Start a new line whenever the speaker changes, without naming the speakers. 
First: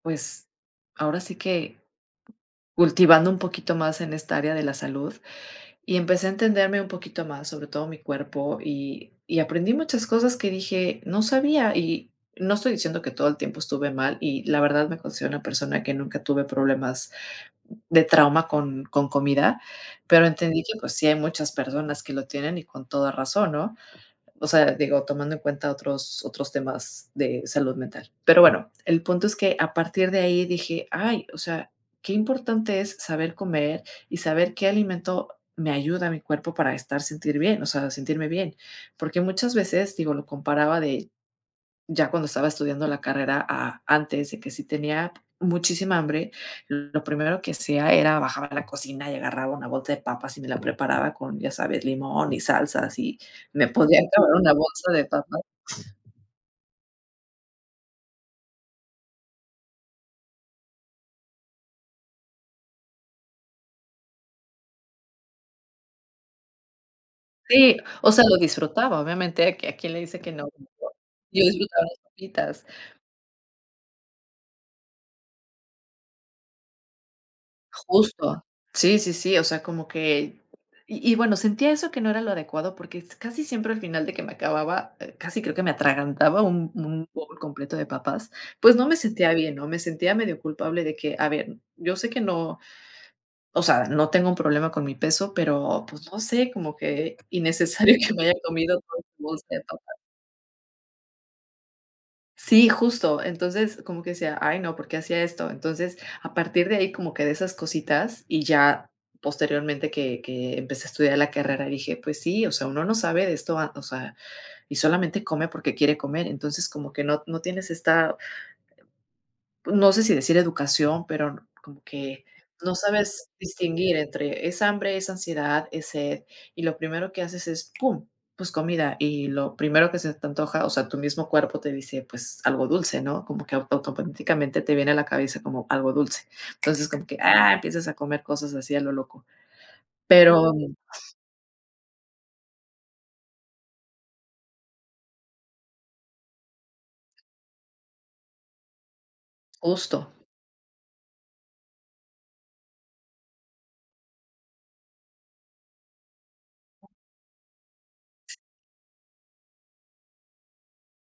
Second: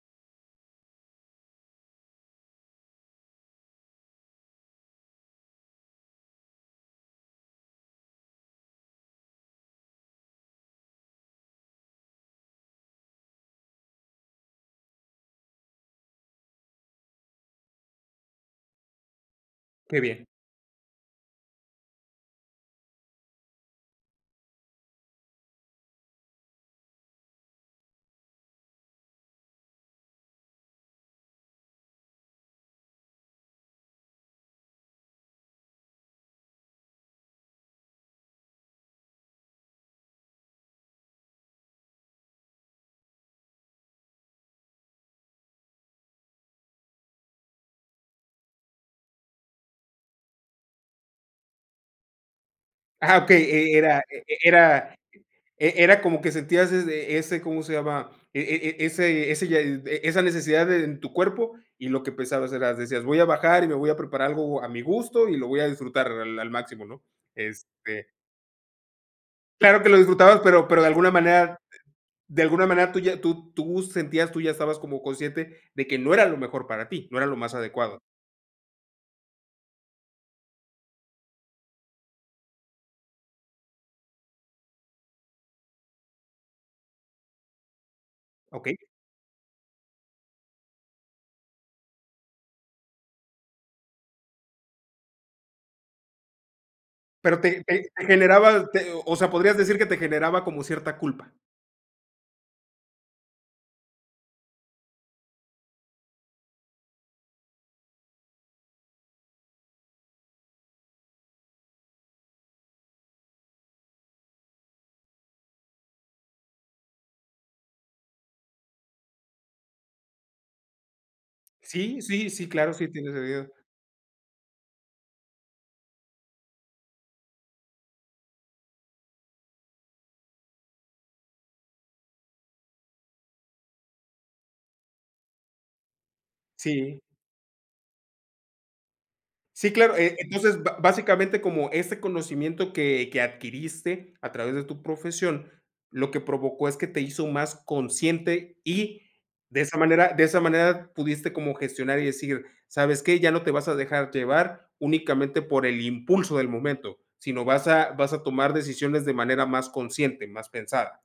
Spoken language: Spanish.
Pues, ahora sí que cultivando un poquito más en esta área de la salud, y empecé a entenderme un poquito más, sobre todo mi cuerpo, y y aprendí muchas cosas que dije: "No sabía", y no estoy diciendo que todo el tiempo estuve mal y, la verdad, me considero una persona que nunca tuve problemas de trauma con con comida,
Qué bien.
pero entendí que, pues, sí hay muchas personas que lo tienen y con toda razón, ¿no? O sea, digo, tomando en cuenta otros otros temas de salud mental. Pero bueno, el punto es que a partir de ahí dije: "Ay, o sea, qué importante es saber comer, y saber qué alimento me ayuda a mi cuerpo para estar sentir bien, o sea, sentirme bien", porque muchas veces, digo, lo comparaba de ya cuando estaba estudiando la carrera a antes, de que si tenía muchísima hambre, lo primero que hacía era bajar a la cocina y agarraba una bolsa de papas, y me la preparaba con, ya sabes, limón y salsas,
Ajá,
y
okey,
me
e e
podía
era
acabar
e
una bolsa
era
de papas.
e era como que sentías es e ese, ¿cómo se llama? E e ese ese ya e esa necesidad en tu cuerpo, y lo que pensabas era decías: "Voy a bajar y me voy a preparar algo a mi gusto y lo voy a disfrutar al al máximo", ¿no?
Sí,
Este
o sea, lo disfrutaba, obviamente, ¿a que
claro que
quién
lo
le dice que
disfrutabas,
no?
pero pero de alguna
Yo
manera
disfrutaba mis
de
papitas.
alguna manera tú ya tú tú sentías tú ya estabas como consciente de que no era lo mejor para ti, no era lo más adecuado.
Justo. Sí, sí, sí, o sea, como que. Y y, bueno, sentía eso que no era lo adecuado, porque s casi siempre al final de que me acababa casi creo que me atragantaba un un bowl completo de papas, pues,
Okey.
no me sentía bien, ¿no? Me sentía medio culpable de que, a ver, yo sé que no, o sea, no tengo un problema con mi peso, pero, pues, no sé, como que
Pero te te
innecesario que me haya
generaba,
comido
te
toda
o
una
sea,
bolsa
podrías
de
decir que
papas.
te generaba como cierta culpa.
Sí, justo. Entonces, como que decía: "Ay, no, ¿por qué hacía esto?" Entonces, a partir de ahí, como que de esas cositas, y ya posteriormente que que empecé a estudiar la carrera, dije: "Pues sí, o sea, uno no sabe de esto, a o sea, y solamente come porque quiere comer". Entonces como que no no tienes esta no sé si decir educación, pero n como
Sí,
que
sí, sí,
no
claro, sí tienes
sabes
sentido.
distinguir entre, es hambre, es ansiedad, es sed, y lo primero que haces es, pum, pues, comida. Y lo primero que se te antoja, o sea, tu mismo cuerpo te dice: "Pues, algo dulce, ¿no?". Como que auto automáticamente te viene a la cabeza como algo dulce.
Sí.
Como que, ah, empiezas a comer cosas así a lo loco.
Sí, claro, e
Pero
entonces, ba básicamente, como ese conocimiento que que adquiriste a través de tu profesión, lo que provocó es que te hizo más consciente, y, de esa
Justo.
manera de esa manera pudiste como gestionar, y decir: "¿Sabes qué? Ya no te vas a dejar llevar únicamente por el impulso del momento, sino vas a vas a tomar decisiones de manera más consciente, más pensada".